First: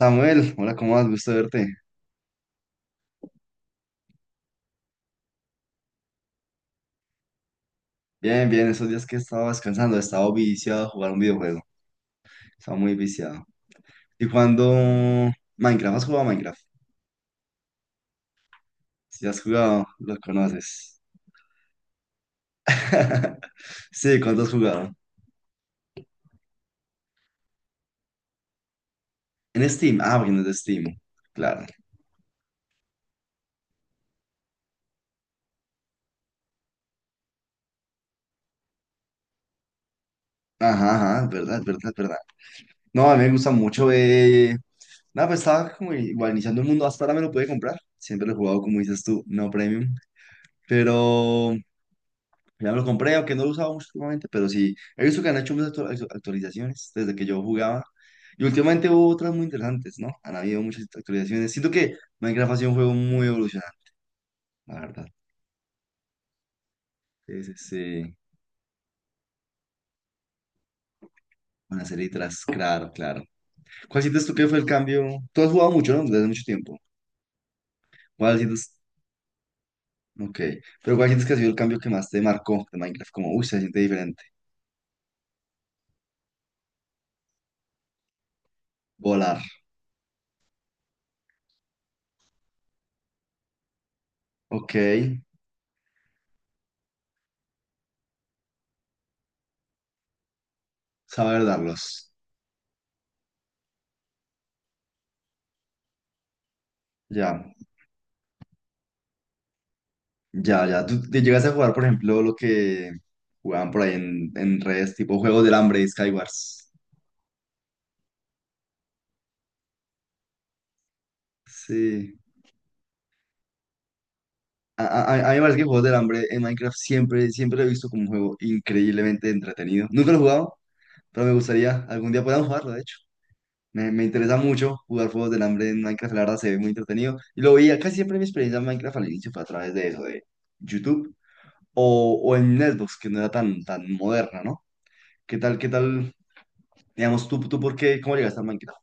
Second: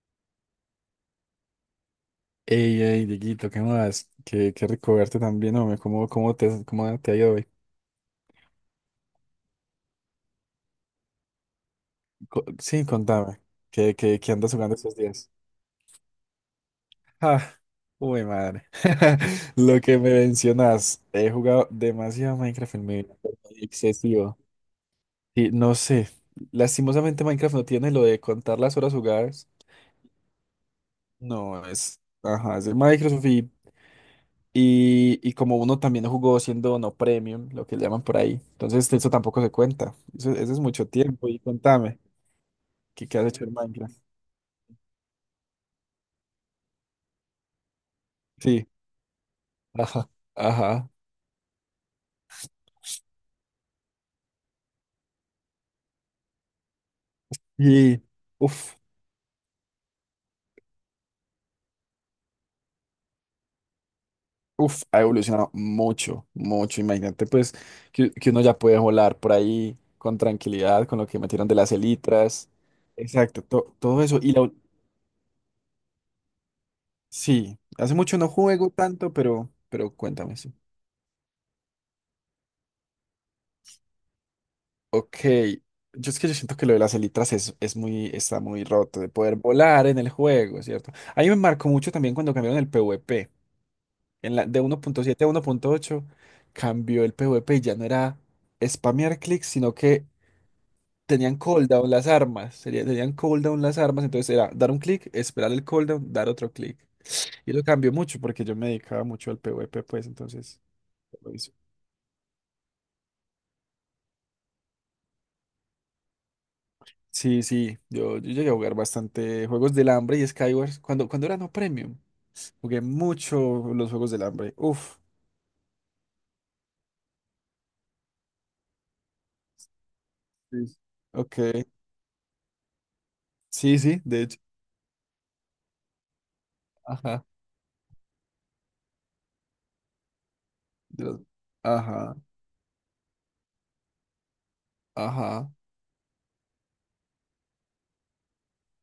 Samuel, hola, ¿cómo vas? Gusto verte. Ey, ey, Dieguito, ¿qué más? Qué rico verte también, hombre. ¿Cómo te ha ido hoy? Bien, bien, esos días que estaba descansando, estaba viciado a jugar un videojuego. Estaba Sí, muy contame. viciado. ¿Qué, qué, ¿Y qué andas jugando estos días? cuando Minecraft? ¿Has jugado a Minecraft? Ah, uy, madre. Si has Lo jugado, que me lo conoces. mencionas, he jugado demasiado Minecraft en mi vida, pero Sí, excesivo. ¿cuándo has jugado? Y no sé, lastimosamente Minecraft no tiene lo de contar las horas jugadas. En Steam. Ah, porque no es de Steam. No, Claro. Ajá, es de Microsoft. Y como uno también jugó siendo no premium, lo que llaman por ahí, entonces eso tampoco se cuenta. Eso es mucho Ajá, ajá, tiempo. es Y verdad, es verdad, es contame, verdad. ¿qué, No, a qué mí has me hecho gusta en mucho. Minecraft? Nada, pues estaba como igual iniciando el mundo. Hasta ahora me lo pude comprar. Siempre lo he jugado, Sí, como dices tú, no premium. ajá, ajá. Pero. Ya me lo compré, aunque no lo usaba mucho últimamente, pero sí, he visto que han hecho muchas actualizaciones desde que yo jugaba. Y Y uff, últimamente hubo otras muy interesantes, ¿no? Han habido muchas actualizaciones. Siento que Minecraft ha sido un juego muy evolucionante, la uff, ha verdad. evolucionado mucho, mucho. Imagínate, Sí, sí, pues, que, sí. que uno ya puede volar por ahí con tranquilidad, con lo que metieron de las Una serie tras, elitras. claro, claro. Exacto, ¿Cuál todo eso. sientes tú que fue el cambio? Tú has jugado mucho, ¿no? Desde hace mucho tiempo. Sí, hace mucho no ¿Cuál juego sientes? tanto, pero cuéntame. Ok. Pero ¿cuál sientes que ha sido el cambio que más te marcó de Minecraft? Como, uy, se siente diferente. Ok, yo es que yo siento que lo de las elitras es muy, está muy roto de poder Volar. volar en el juego, ¿cierto? Ahí me marcó mucho también cuando cambiaron el PvP. En la, de Ok. 1.7 a 1.8, cambió el PvP y ya no era spamear clics, sino que tenían Saber cooldown las darlos. armas. Tenían cooldown las armas, entonces era dar un clic, esperar el cooldown, dar otro clic. Ya. Y lo cambió mucho porque yo me dedicaba mucho al PvP, pues entonces Ya, ya. ¿Tú te lo llegas hice. a jugar, por ejemplo, lo que jugaban por ahí en redes, tipo Juegos del Hambre, Skywars? Sí, sí, yo llegué a jugar bastante juegos del hambre y Skywars cuando, cuando eran no premium. Sí. Jugué mucho los Juegos del Hambre. A, Uf. a- a- a mí me parece que Juegos del Hambre en Minecraft siempre, siempre lo he visto como un juego increíblemente entretenido. Nunca lo he jugado, Sí. pero me Ok. gustaría algún día podamos jugarlo, de hecho. Sí, Me, sí, me de interesa hecho. mucho jugar Juegos del Hambre en Minecraft, la verdad se ve muy entretenido. Ajá. Y lo veía casi siempre mi experiencia en Minecraft al inicio fue a través de eso, de De YouTube los. Ajá, o en Xbox, que no era tan, tan moderna, ¿no? ¿Qué ajá. tal, qué tal? Digamos, tú, ¿por qué? ¿Cómo llegaste a Minecraft?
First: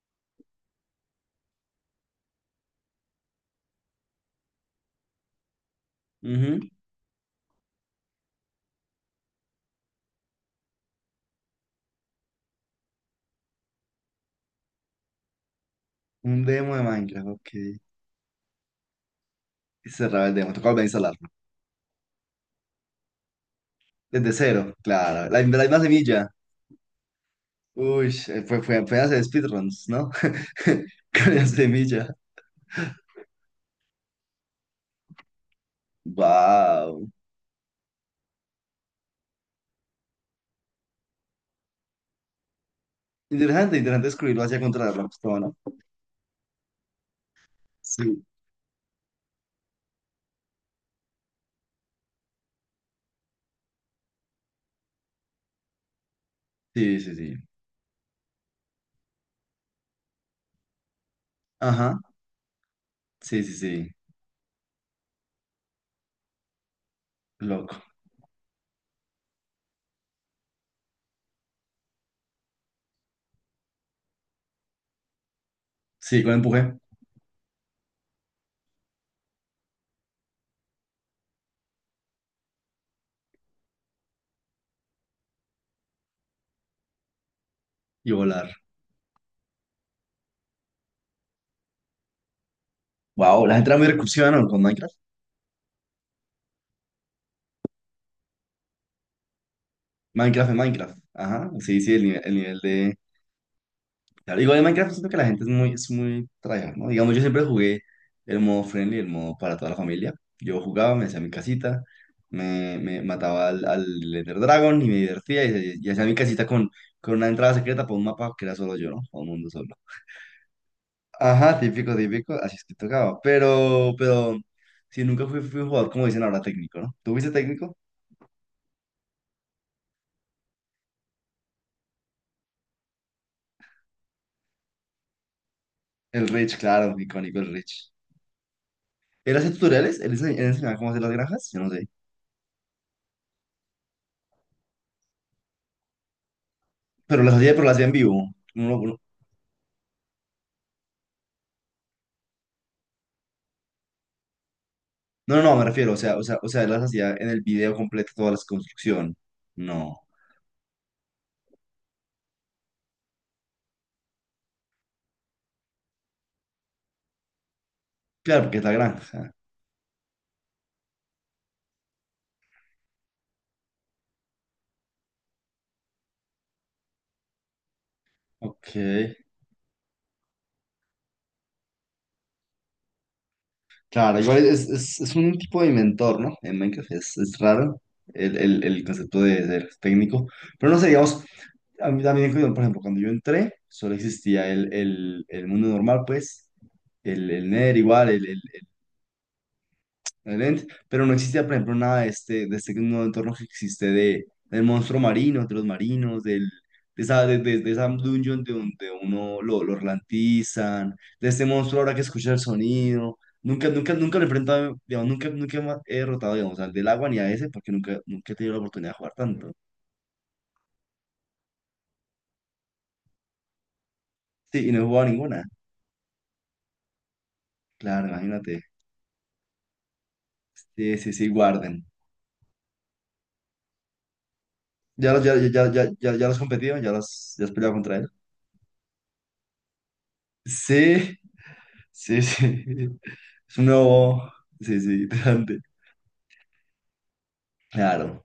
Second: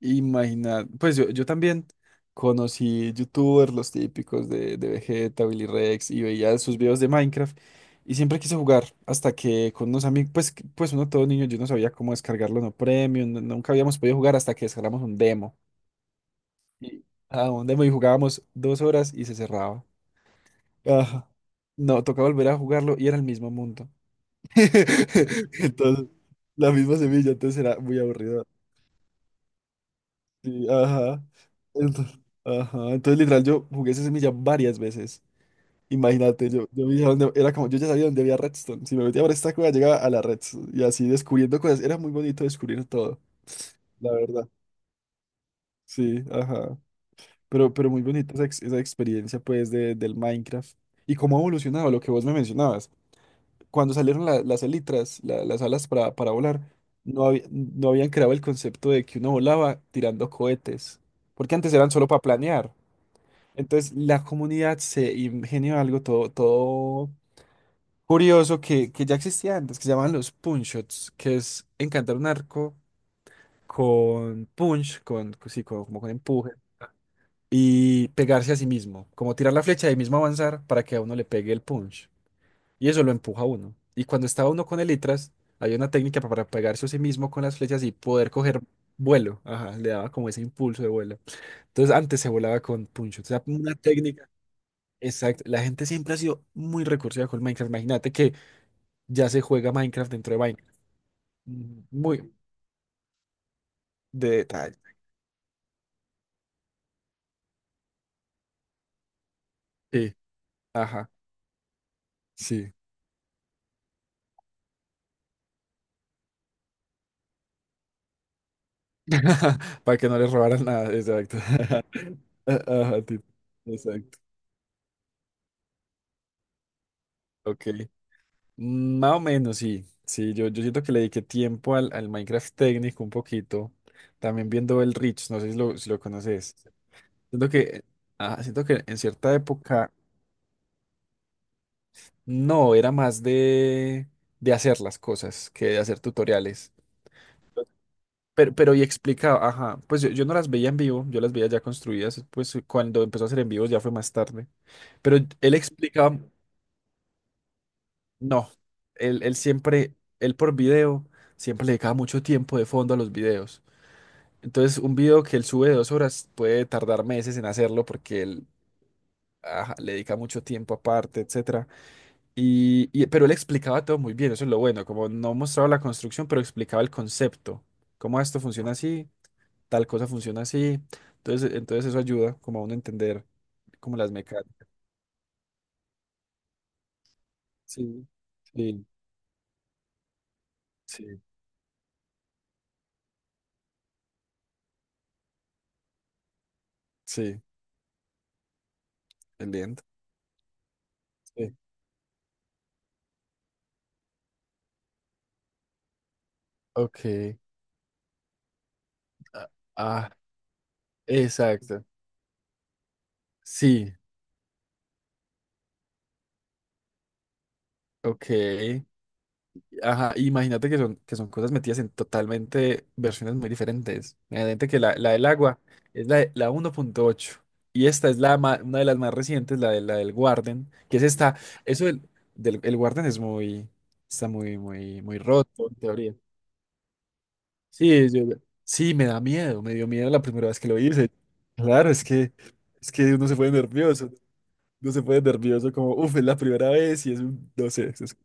Imaginar. Pues yo, también conocí youtubers, los típicos de Vegeta, Billy Rex, y Ujú. veía sus videos de Minecraft. Y siempre quise jugar hasta que con unos amigos, pues, pues uno todo niño, yo no sabía cómo descargarlo, no premium, nunca habíamos podido jugar hasta que descargamos un demo. Un demo de Y, Minecraft, ok. Un demo y jugábamos 2 horas y se cerraba. Y cerraba el demo, tocaba volver a instalarlo. Ajá. No, tocaba volver a jugarlo y era el mismo mundo. Desde cero, claro. La misma Entonces, semilla. la misma semilla, entonces era muy Uy, aburrido. fue apenas de speedruns, ¿no? Sí, ajá. Con la semilla. Entonces, ajá. Entonces, literal, yo jugué esa semilla varias veces. Imagínate, yo veía Wow. Era como, yo ya sabía dónde había redstone. Si me metía por esta cueva, llegaba a la redstone. Y así descubriendo cosas. Era muy bonito descubrir todo, Interesante, interesante la descubrirlo verdad. hacia contra la Rockstar, ¿no? Sí, ajá. Pero muy Sí. bonita esa, esa experiencia, pues, del Minecraft. Y cómo ha evolucionado lo que vos me mencionabas. Cuando salieron las elitras, las alas para volar, Sí, sí, no, sí. No habían creado el concepto de que uno volaba tirando cohetes, porque antes eran Ajá. solo para planear. Sí, sí, Entonces sí. la comunidad se ingenió algo todo Loco. curioso que ya existía antes, que se llamaban los punch shots, que es encantar un arco con punch, sí, como con Sí, con empuje, empuje y pegarse a sí mismo, como tirar la flecha y ahí mismo avanzar para que a uno le pegue el punch. Y eso lo empuja a uno. Y cuando estaba uno con elitras, había una técnica para pegarse a sí mismo con las flechas y y poder volar. coger vuelo. Ajá, le daba como ese impulso de vuelo. Entonces antes se volaba con puncho. O sea, Wow, la gente una era muy técnica. recursiva, ¿no? Con Minecraft. Exacto. La gente siempre ha sido muy recursiva con Minecraft. Imagínate que ya se juega Minecraft dentro de Minecraft es Minecraft. Minecraft. Ajá. Sí, sí, el nivel, Muy el nivel de. de Claro, igual en detalle. Minecraft siento que la gente es muy tryhard, ¿no? Digamos, yo siempre jugué el modo friendly, el modo para toda la familia. Sí. Yo jugaba, me Ajá. hacía mi casita, Sí. me mataba al Ender Dragon y me divertía y hacía mi casita con una entrada secreta para un mapa que era solo yo, ¿no? Para un mundo solo. Para que no les robaran nada. Exacto. Ajá, típico, típico, así es que Ajá, tocaba. ti- Pero, Exacto. pero, sí, nunca fui un jugador, como dicen ahora, técnico, ¿no? ¿Tú fuiste Ok. técnico? Más o menos, sí. Sí, yo siento que le dediqué tiempo al Minecraft técnico un poquito. También viendo el Rich, no sé si lo El Rich, conoces. claro, icónico Siento el que, Rich. siento que en cierta ¿Él hacía época tutoriales? ¿Él enseñaba cómo hacer las granjas? Yo no sé. no, era más de hacer las cosas que de hacer tutoriales. Pero las hacía en vivo. Pero Uno, y uno explicaba, ajá, pues yo no las veía en vivo, yo las veía ya construidas, pues cuando empezó a hacer en vivo ya fue más tarde. Pero No, no, él no, me refiero, o sea, explicaba, o sea, o sea, él las hacía en el video completo toda la no, construcción. él siempre, No. él por video, siempre le dedicaba mucho tiempo de fondo a los videos. Entonces, un video que él sube de 2 horas puede tardar meses en hacerlo porque Claro, él porque es la granja. ajá, le dedica mucho tiempo aparte, etcétera. Pero él explicaba todo muy bien, eso es lo bueno, como no mostraba la construcción, pero explicaba el concepto, cómo esto funciona Ok. así, tal cosa funciona así. Entonces, entonces eso ayuda como a uno a entender como las Claro, igual mecánicas. es un tipo de inventor, ¿no? En Minecraft es raro Sí, el sí, concepto de ser técnico. Pero no sé, sí, digamos, a mí también, por ejemplo, cuando yo entré, solo existía el mundo normal, pues, el, sí, el Nether igual, el diente. excelente, pero no existía, por Sí. ejemplo, nada de este nuevo entorno que existe del monstruo marino, de los marinos, del, Ok. De esa dungeon de donde uno Ah, lo ah, ralentizan, de este monstruo exacto. ahora que escucha el sonido. Nunca, nunca, Sí, nunca lo he enfrentado, digamos, nunca, nunca he derrotado, digamos, al del agua ni a ese, porque nunca, nunca he tenido la ok. oportunidad de jugar tanto. Ajá, imagínate que son, cosas metidas en totalmente versiones muy diferentes. Sí, Imagínate y que no he la, jugado la del ninguna. agua es la 1.8 y Claro, esta es la imagínate. una de las más recientes, la del Warden, Sí, que es sí, sí, esta. Eso guarden. del, del- el Warden es muy, muy, ¿Ya muy los, ya, roto ya, ya, en ya, teoría. ya ya los competido? ¿Ya has peleado contra? Sí, sí, me da miedo, me dio miedo la primera vez que lo hice. Sí, Claro, es sí, que, sí. es que uno se pone Es un nervioso, nuevo. Sí, sí, uno se pone interesante. nervioso como, uff, es la primera vez y es un, no sé, es, Claro.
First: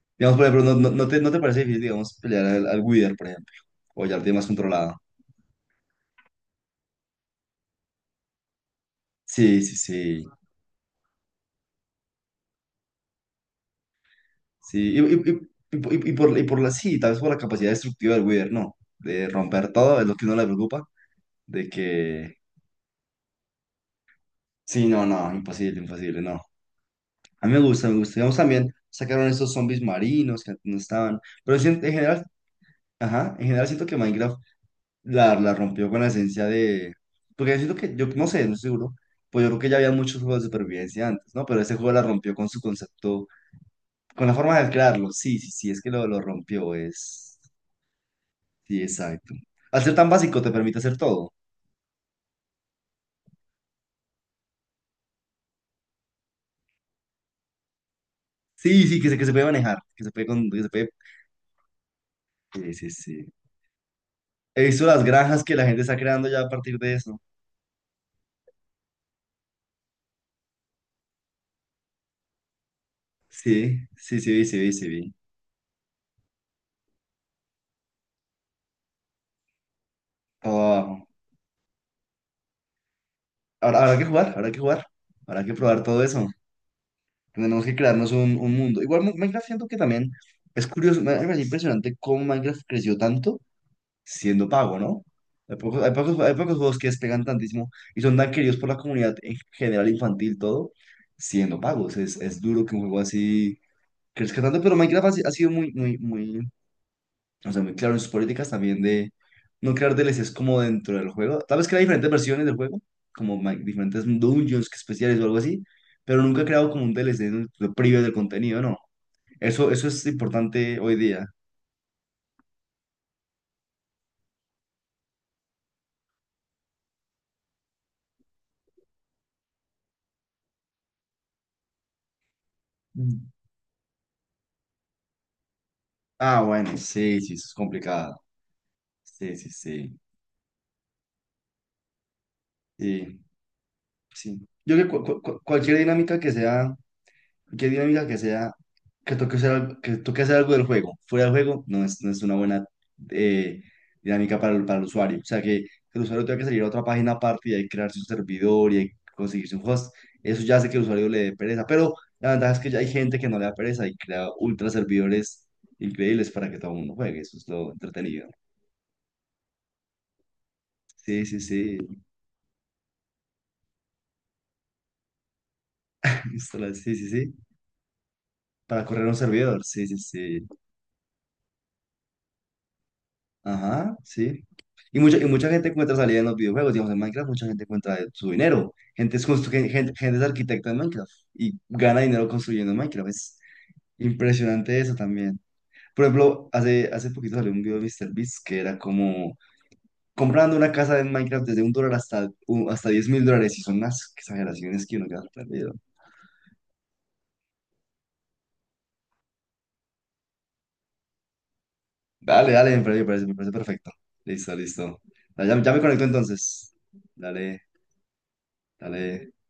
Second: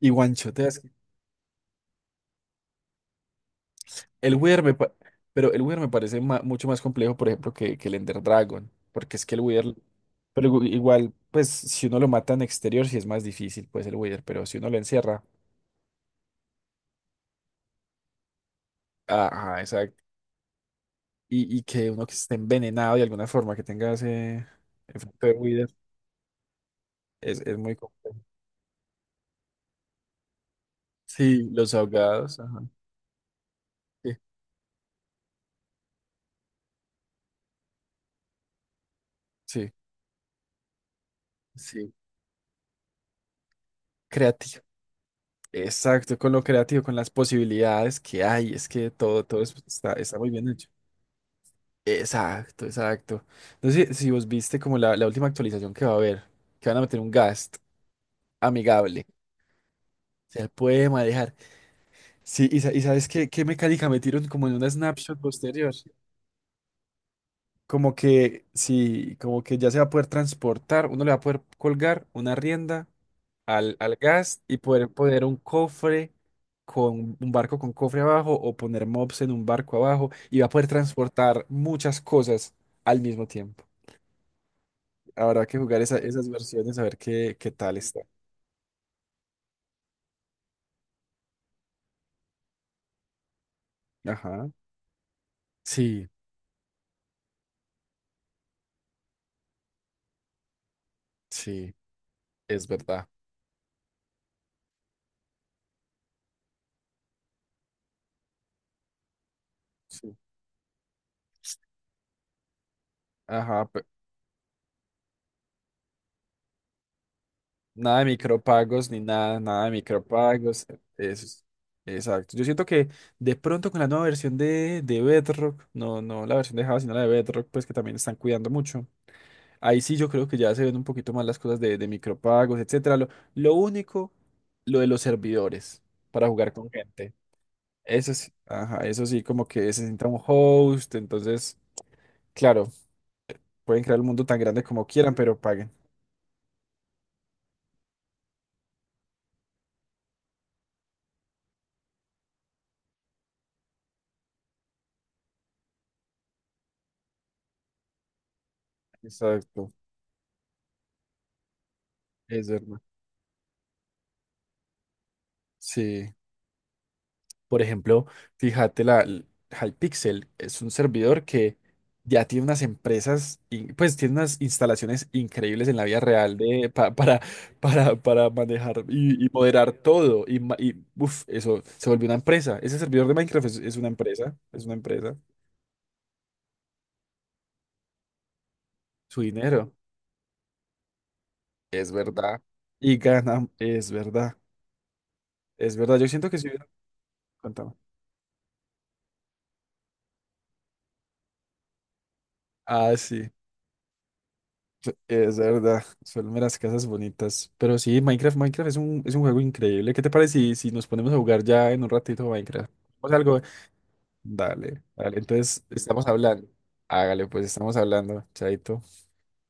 y Digamos, por ejemplo, no, guanchoteas. no, no te, no te parece difícil, digamos, pelear al Wither, por ejemplo. O ya lo tienes El más Wither me controlado. pero el Wither me parece mucho más complejo, por ejemplo, que el Ender Dragon, porque es que el Sí, Wither, sí, sí. pero igual, pues si uno lo mata en exterior, sí es más difícil, pues el Wither, pero si uno lo Sí. Encierra, Y por, y por y por la sí, tal vez por la capacidad destructiva del Wither, no. De ajá, romper todo, exacto, es lo que uno le preocupa. y De que uno que esté que. envenenado de alguna forma, que tenga ese Sí, no, efecto de no, Wither, imposible, imposible, no. es, A mí me es muy gusta, me gusta. complejo. Digamos, también sacaron estos zombies marinos que antes no estaban. Sí, Pero sí, en los en general, ahogados, ajá, ajá, en general siento que sí, Minecraft la rompió con la esencia de. Porque yo siento que, yo no sé, no estoy seguro, pues yo creo que sí, ya había muchos juegos de supervivencia antes, ¿no? Pero ese juego sí, la rompió con su concepto, con la forma creativo. de crearlo. Sí, sí, sí, es que lo, Exacto, lo con lo rompió, creativo, con las es. posibilidades que hay, es Sí, que todo, exacto. Al está, ser tan está muy básico bien te hecho. permite hacer todo. Exacto, exacto. No sé si vos viste como la última actualización que va a haber, que van a meter un Gast Sí, sí, amigable. que se puede manejar, que se puede. Se Con, que se puede puede. manejar. Sí, y, sa- Sí, y sí, sabes qué, sí. qué mecánica metieron como en He una visto las snapshot granjas que la posterior. gente está creando ya a partir de eso. Como que sí, como que ya se va a poder transportar, uno le va a poder colgar una rienda al, Sí, al sí, sí, gas vi, y sí, vi, sí, poder vi. poner un cofre con un barco con cofre abajo o poner mobs en un barco abajo y va a poder Oh, transportar muchas cosas al mismo tiempo. ahora habrá que jugar, habrá que jugar, habrá Habrá que que probar jugar esa- todo eso. esas versiones a ver qué Tenemos que tal está. crearnos un mundo. Igual Minecraft siento que también es curioso, me parece impresionante cómo Minecraft creció tanto siendo Ajá. pago, ¿no? Hay pocos, hay Sí, pocos, hay pocos juegos que despegan tantísimo y son tan queridos por la comunidad en general infantil, todo, siendo sí, pagos. Es duro es que un juego verdad. así crezca tanto, pero Minecraft ha, si- ha sido muy, muy, muy, o sea, muy claro en sus políticas también de no crear Sí. DLCs como dentro del juego. Tal vez crea diferentes versiones del juego, como Ajá, diferentes dungeons que especiales o algo así, pero nunca ha creado como un DLC donde lo nada prive de del contenido, no. micropagos ni nada, nada de Eso es micropagos. importante hoy Eso día. es- exacto. Yo siento que de pronto con la nueva versión de Bedrock, no, no la versión de Java, sino la de Bedrock, pues que también están cuidando mucho. Ahí sí yo creo que ya se ven un poquito más las cosas de micropagos, etcétera. Lo, Mm. lo único, lo de los servidores para Ah, jugar con bueno, gente. sí, sí, eso es Eso complicado. sí, ajá, eso sí, Sí, como sí, que se sí. sienta un host, entonces, claro, Sí, pueden crear el mundo tan sí. grande Yo como creo que quieran, pero paguen. cualquier dinámica que sea. Cualquier dinámica que sea, que toque hacer, que toque hacer algo del juego. Fuera del juego no es una buena eh, dinámica para el usuario. O sea, que el usuario tenga que salir a otra página aparte y ahí crear su servidor y ahí conseguir su Exacto, host. Eso ya hace que el usuario le dé pereza. Pero la es ventaja es que ya verdad. hay gente que no le da pereza y crea ultra servidores Sí, increíbles para que todo el mundo juegue. Eso es por lo ejemplo, entretenido. fíjate, Hypixel es un Sí, servidor sí, que sí. ya tiene unas empresas, pues tiene unas instalaciones increíbles en la vida real de, Sí, pa- sí, para, sí. para Para manejar correr un y servidor. moderar Sí, sí, todo. Sí. Y uf, eso se volvió una empresa. Ese servidor de Minecraft es una Ajá, empresa, sí. es una Y empresa, mucha, y mucha gente encuentra salida en los videojuegos. Digamos, en Minecraft mucha gente encuentra su dinero. Gente su es, constru- gen- dinero. gen- gente, es arquitecta en Minecraft y Es gana dinero verdad. construyendo en Y Minecraft. Es ganan. Es verdad. impresionante eso también. Es verdad. Por Yo siento que ejemplo, sí. hace poquito salió un Contame. video de Míster Beast que era como comprando una casa en Minecraft desde $1 hasta Ah, diez mil sí. dólares. Y son unas exageraciones que uno queda Es perdido. verdad. Son las casas bonitas. Pero sí, Minecraft, Minecraft es un juego increíble. ¿Qué te parece si nos ponemos a jugar ya en un ratito Dale, Minecraft? dale, me parece, me ¿Hacemos parece, me algo? parece perfecto. Listo, Dale, listo. dale. Ya, Entonces, ya me conecto estamos hablando. entonces. Hágale, pues Dale, estamos hablando. Chaito. dale.